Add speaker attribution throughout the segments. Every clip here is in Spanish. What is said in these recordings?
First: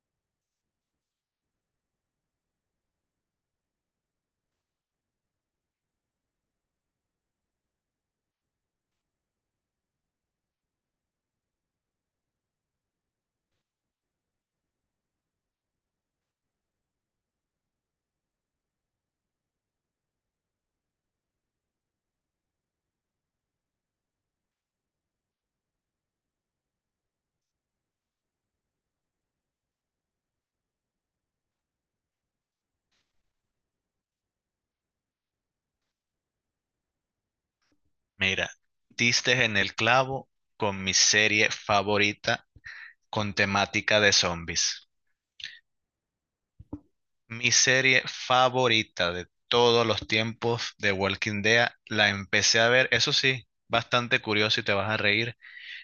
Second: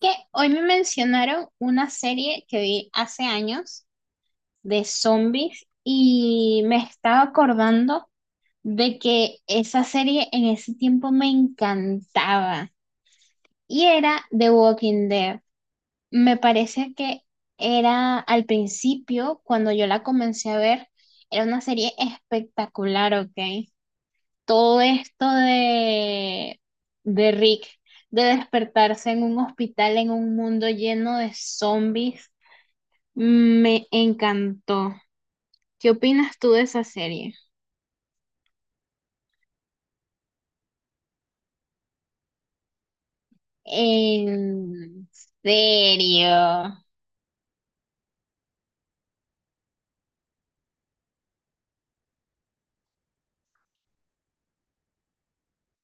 Speaker 1: Que hoy me mencionaron una serie que vi hace años de zombies y me estaba acordando de que esa serie en ese tiempo me encantaba y era The Walking Dead. Me parece que era al principio, cuando yo la comencé a ver, era una serie espectacular, ¿ok? Todo esto de Rick, de despertarse en un hospital, en un mundo lleno de zombies, me encantó. ¿Qué opinas tú de esa serie?
Speaker 2: Mira, diste en el clavo con mi serie favorita con temática de zombies.
Speaker 1: En serio.
Speaker 2: Mi serie favorita de todos los tiempos de Walking Dead la empecé a ver, eso sí, bastante curioso y te vas a reír.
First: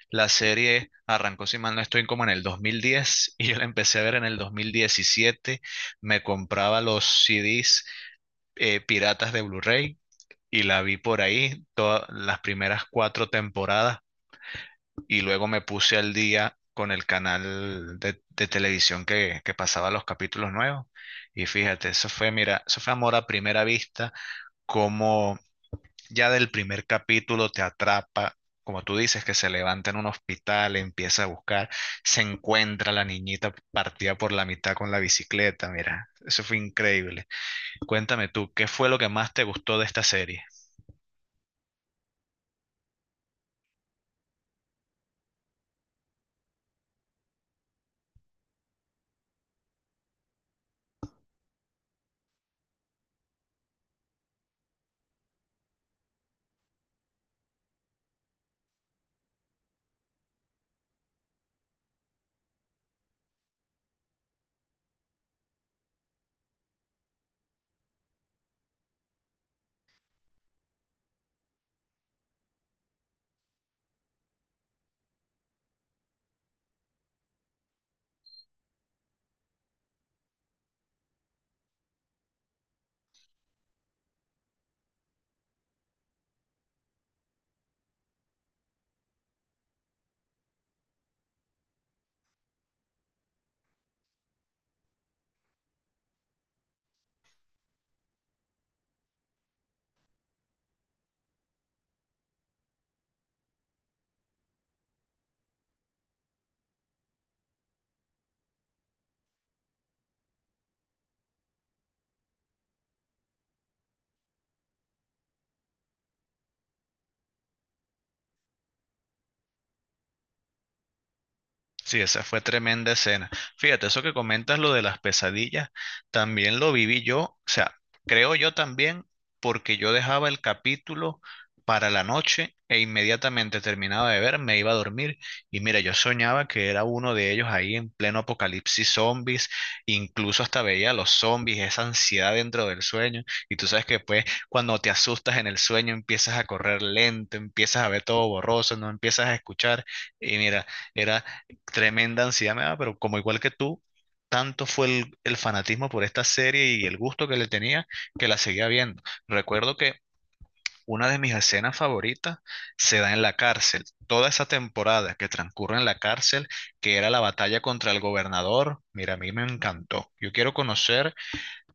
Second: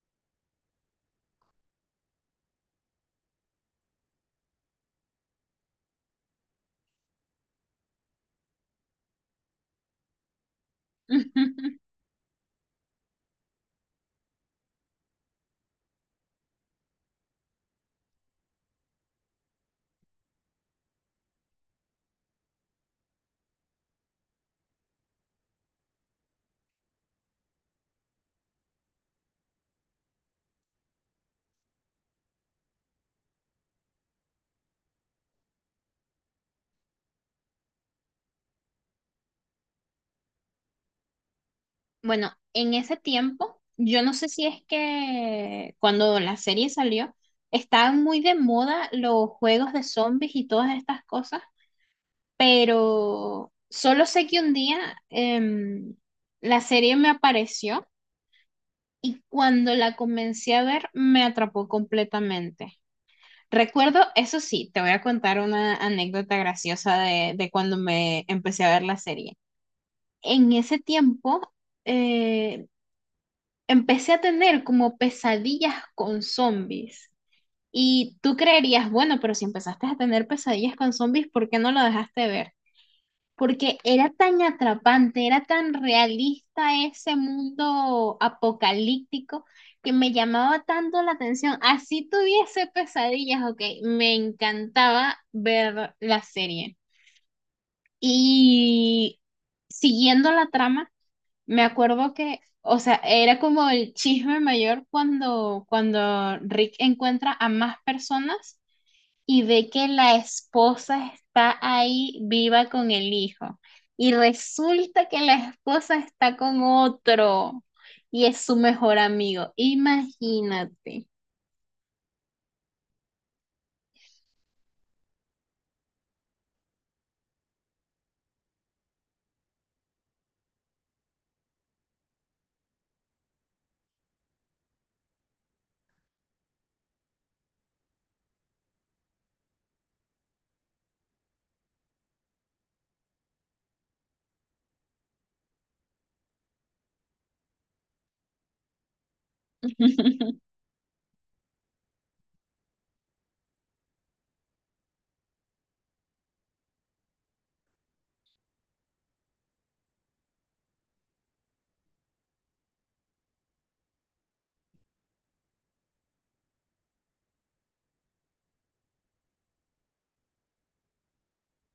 Speaker 2: La serie arrancó, si mal no estoy, como en el 2010 y yo la empecé a ver en el 2017. Me compraba los CDs piratas de Blu-ray y la vi por ahí todas las primeras 4 temporadas y luego me puse al día con el canal de televisión que pasaba los capítulos nuevos. Y fíjate, eso fue, mira, eso fue amor a primera vista, como ya del primer capítulo te atrapa, como tú dices, que se levanta en un hospital, empieza a buscar, se encuentra la niñita partida por la mitad con la bicicleta, mira, eso fue increíble. Cuéntame tú, ¿qué fue lo que más te gustó de esta serie?
Speaker 1: Bueno, en ese tiempo, yo no sé si es que cuando la serie salió, estaban muy de moda los juegos de zombies y todas estas cosas, pero solo sé que un día em, la serie me apareció y cuando la comencé a ver me atrapó completamente. Recuerdo, eso sí, te voy a contar una anécdota graciosa de cuando me empecé a ver la serie. En ese tiempo, eh, empecé a tener como pesadillas con zombies. Y tú creerías, bueno, pero si empezaste a tener pesadillas con zombies, ¿por qué no lo dejaste de ver? Porque era tan atrapante, era tan realista ese mundo apocalíptico que me llamaba tanto la atención. Así tuviese pesadillas, ok, me encantaba ver la serie. Y siguiendo la trama, me acuerdo que, o sea, era como el chisme mayor cuando Rick encuentra a más personas y ve que la esposa está ahí viva con el hijo. Y resulta que la esposa está con otro y es su mejor amigo. Imagínate.
Speaker 2: Sí, esa fue tremenda escena. Fíjate, eso que comentas, lo de las pesadillas, también lo viví yo, o sea, creo yo también, porque yo dejaba el capítulo para la noche e inmediatamente terminaba de ver, me iba a dormir y mira, yo soñaba que era uno de ellos ahí en pleno apocalipsis zombies, incluso hasta veía a los zombies, esa ansiedad dentro del sueño y tú sabes que pues cuando te asustas en el sueño empiezas a correr lento, empiezas a ver todo borroso, no empiezas a escuchar y mira, era tremenda ansiedad me daba, pero como igual que tú, tanto fue el fanatismo por esta serie y el gusto que le tenía que la seguía viendo. Recuerdo que una de mis escenas favoritas se da en la cárcel. Toda esa temporada que transcurre en la cárcel, que era la batalla contra el gobernador, mira, a mí me encantó. Yo quiero conocer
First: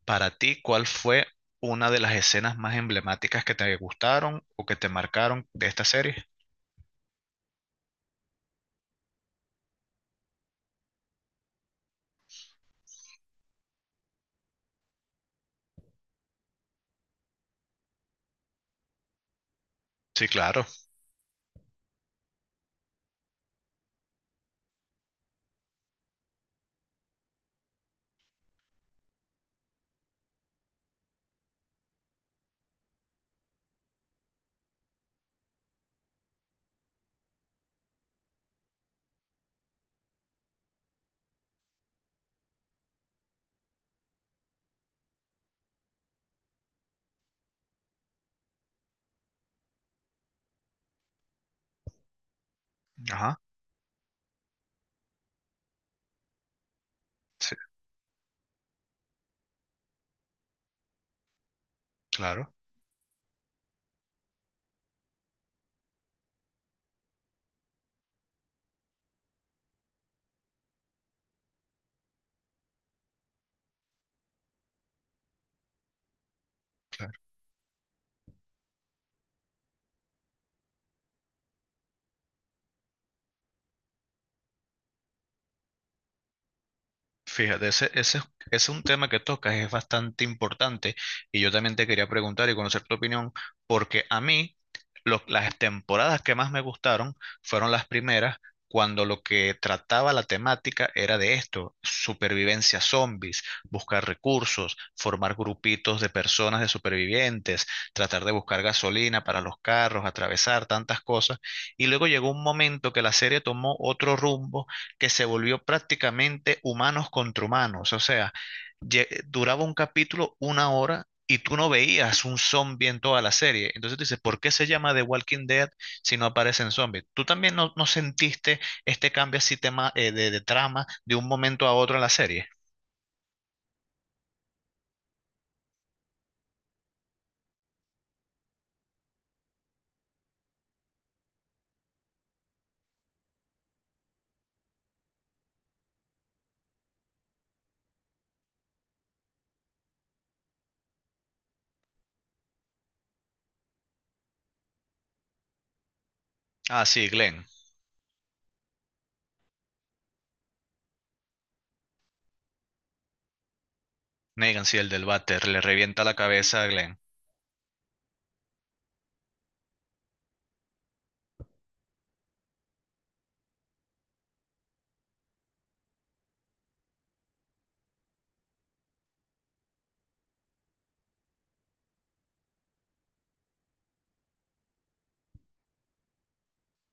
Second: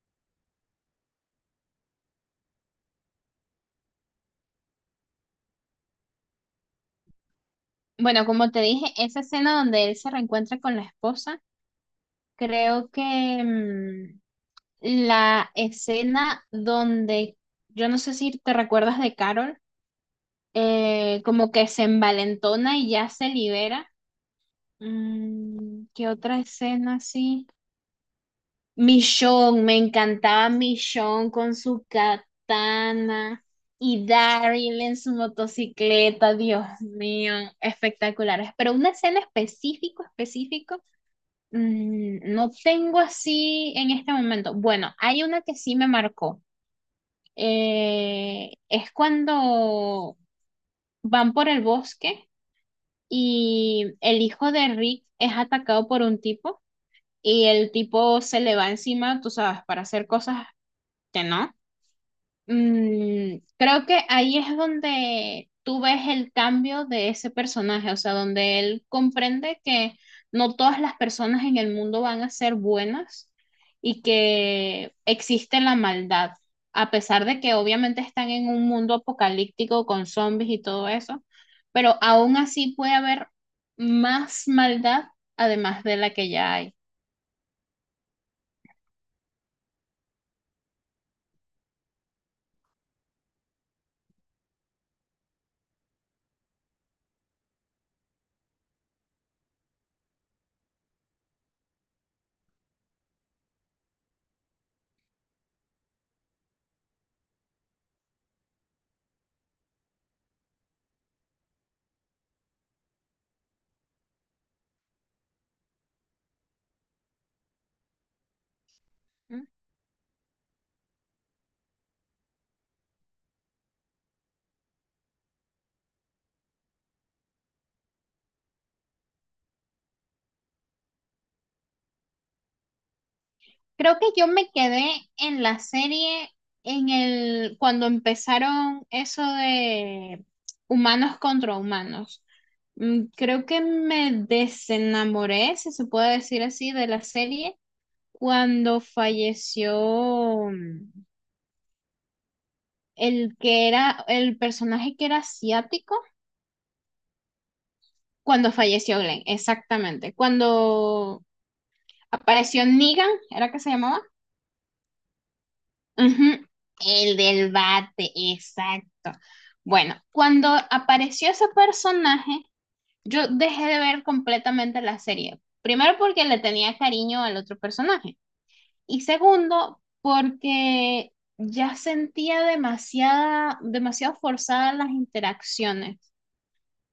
Speaker 2: para ti cuál fue una de las escenas más emblemáticas que te gustaron o que te marcaron de esta serie.
Speaker 1: Bueno, como te dije, esa escena donde él se reencuentra con la esposa, creo que mm, la escena donde, yo no sé si te recuerdas de Carol,
Speaker 2: Sí, claro.
Speaker 1: como que se envalentona y ya se libera. Mm, ¿qué otra escena así? Michonne, me encantaba Michonne con su katana y Daryl en su motocicleta, Dios mío, espectaculares. Pero una escena específico, específico, mm, no tengo así en este momento. Bueno, hay una que sí me marcó. Es cuando van por el bosque
Speaker 2: Ajá.
Speaker 1: y el hijo de Rick es atacado por un tipo y
Speaker 2: Sí,
Speaker 1: el tipo se le va encima, tú sabes, para hacer cosas que no.
Speaker 2: claro.
Speaker 1: Mm, creo que ahí es donde tú ves el cambio de ese personaje, o sea, donde él comprende que no todas las personas en el mundo van a ser buenas y que existe la maldad, a
Speaker 2: Claro.
Speaker 1: pesar de que obviamente están en un mundo apocalíptico con zombies y todo eso, pero aún así puede haber más maldad además de la que ya hay.
Speaker 2: Fíjate, ese es un tema que tocas, es bastante importante y yo también te quería preguntar y conocer tu opinión, porque a mí las temporadas que más me gustaron fueron las primeras, cuando lo que trataba la temática era de esto, supervivencia zombies, buscar recursos, formar grupitos de personas de supervivientes, tratar de buscar gasolina para los carros, atravesar tantas cosas, y luego llegó un momento que la serie tomó otro rumbo que se volvió prácticamente humanos contra humanos. O sea, duraba un capítulo una hora y tú no veías un zombie en toda la serie. Entonces tú dices, ¿por qué se llama The Walking Dead si no aparecen zombies? ¿Tú también no sentiste este cambio así tema, de trama de un momento a otro en la serie?
Speaker 1: Creo que yo me quedé en la serie en el cuando empezaron eso de humanos contra humanos. Mm, creo que me desenamoré, si se puede decir así, de la serie cuando falleció mm, el que era el personaje que era asiático,
Speaker 2: Ah, sí, Glenn.
Speaker 1: cuando falleció Glenn, exactamente. Cuando apareció Negan, ¿era que se llamaba?
Speaker 2: Negan, sí, el del váter, le revienta la
Speaker 1: Ujú,
Speaker 2: cabeza a Glenn.
Speaker 1: el del bate, exacto. Bueno, cuando apareció ese personaje, yo dejé de ver completamente la serie. Primero porque le tenía cariño al otro personaje. Y segundo, porque ya sentía demasiada, demasiado forzadas las interacciones.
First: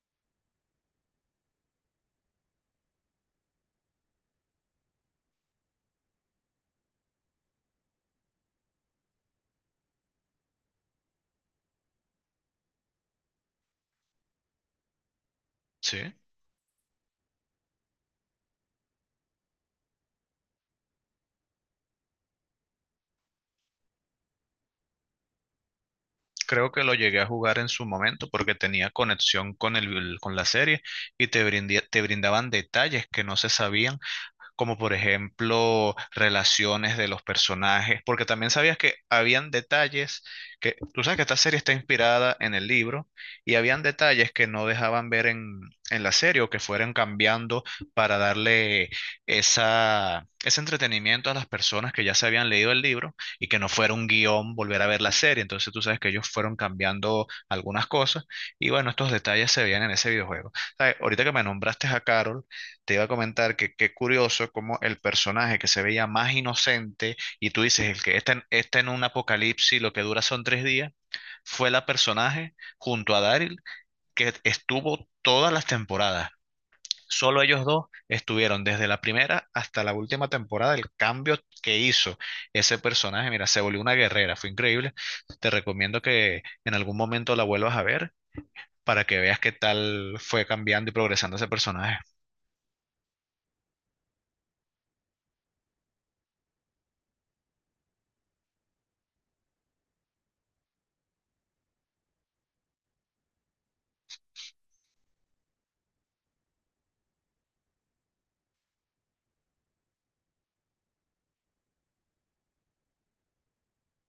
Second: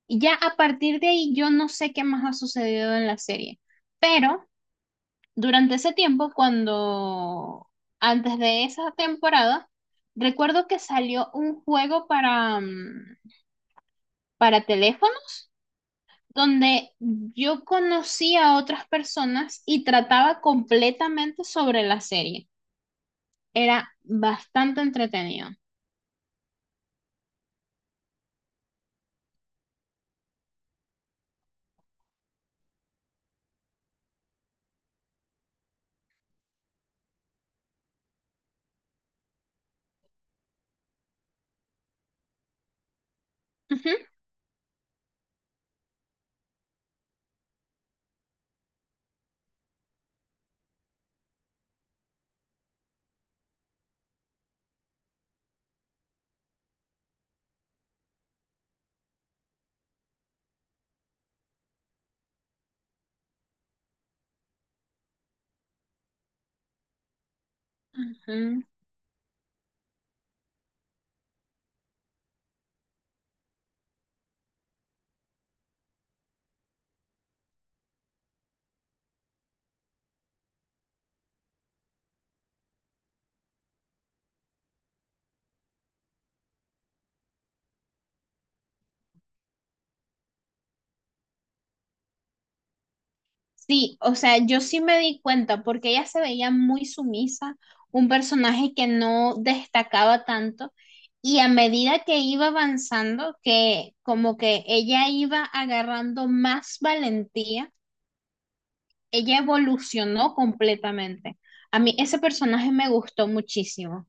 Speaker 1: Y ya a partir de ahí yo no sé qué más ha sucedido en la serie. Pero durante ese tiempo, cuando antes de esa temporada, recuerdo que salió un juego para, mm, para teléfono
Speaker 2: Sí.
Speaker 1: donde yo conocía a otras personas y trataba completamente sobre la serie. Era bastante entretenido.
Speaker 2: Creo que lo llegué a jugar en su momento porque tenía conexión con con la serie y te brindaban detalles que no se sabían como por ejemplo relaciones de los personajes, porque también sabías que habían detalles que, tú sabes que esta serie está inspirada en el libro y habían
Speaker 1: Ujú,
Speaker 2: detalles que no dejaban ver en la serie o que fueran cambiando para darle esa, ese entretenimiento a las personas que ya se habían leído el libro y que no fuera un guión volver a ver la serie. Entonces tú sabes que ellos fueron cambiando algunas cosas y bueno, estos detalles se veían en ese videojuego. ¿Sabes? Ahorita que me nombraste a Carol, te iba a comentar que qué curioso como el personaje que se veía más inocente y tú dices, el que está en,
Speaker 1: ujú.
Speaker 2: está en un apocalipsis, lo que dura son tres días, fue la personaje junto a Daryl que estuvo todas las temporadas. Solo ellos dos estuvieron desde la primera hasta la última temporada. El cambio que hizo ese personaje, mira, se volvió una guerrera, fue increíble. Te recomiendo que en algún momento la vuelvas a ver para que veas qué tal fue cambiando y progresando ese personaje.
Speaker 1: Sí, o sea, yo sí me di cuenta porque ella se veía muy sumisa, un personaje que no destacaba tanto y a medida que iba avanzando, que como que ella iba agarrando más valentía, ella evolucionó completamente. A mí ese personaje me gustó muchísimo.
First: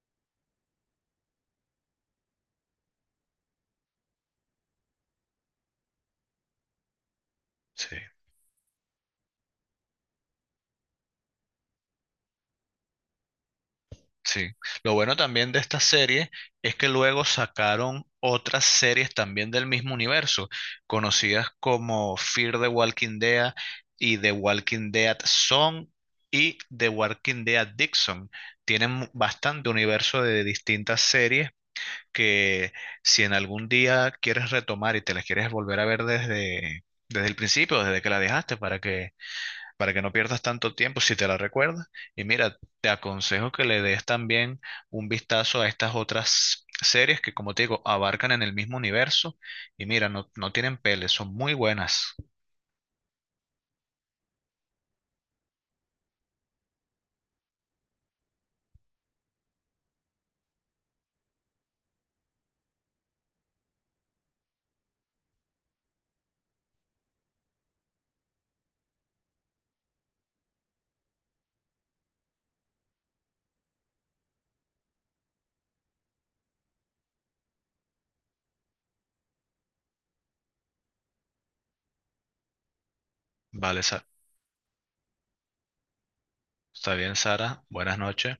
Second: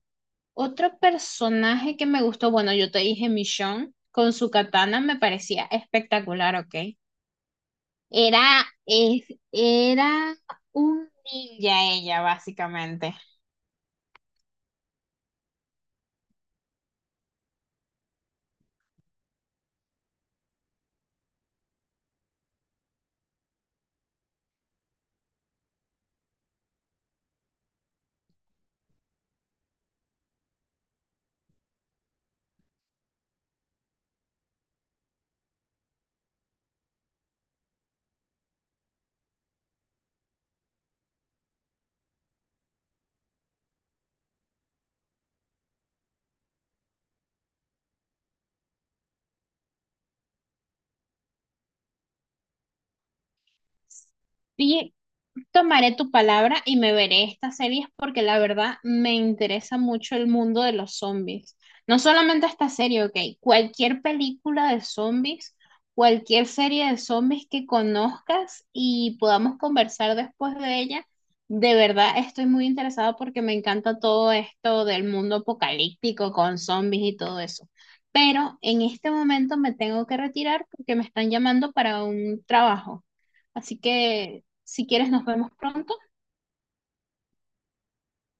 Speaker 1: Otro personaje que me gustó, bueno, yo te dije Michonne con su katana me parecía espectacular, ¿ok?
Speaker 2: Sí.
Speaker 1: Era, es, era un ninja ella, básicamente.
Speaker 2: Sí, lo bueno también de esta serie es que luego sacaron otras series también del mismo universo, conocidas como Fear the Walking Dead y The Walking Dead Zone y The Walking Dead Dixon. Tienen bastante universo de distintas series que si en algún día quieres retomar y te las quieres volver a ver desde, desde el principio, desde que la dejaste, para que no pierdas tanto tiempo si te la recuerdas. Y mira, te aconsejo que le des también un vistazo a estas otras series que, como te digo, abarcan en el mismo universo. Y mira, no, no tienen pele, son muy buenas.
Speaker 1: Sí, tomaré tu palabra y me veré estas series porque la verdad me interesa mucho el mundo de los zombies. No solamente esta serie, ok, cualquier película de zombies, cualquier serie de zombies que conozcas y podamos conversar después de ella, de verdad estoy muy interesada porque me encanta todo esto del mundo apocalíptico con zombies y todo eso. Pero en este momento me tengo que retirar porque me están llamando para un trabajo. Así
Speaker 2: Vale,
Speaker 1: que si quieres, nos vemos pronto.
Speaker 2: está bien, Sara. Buenas noches.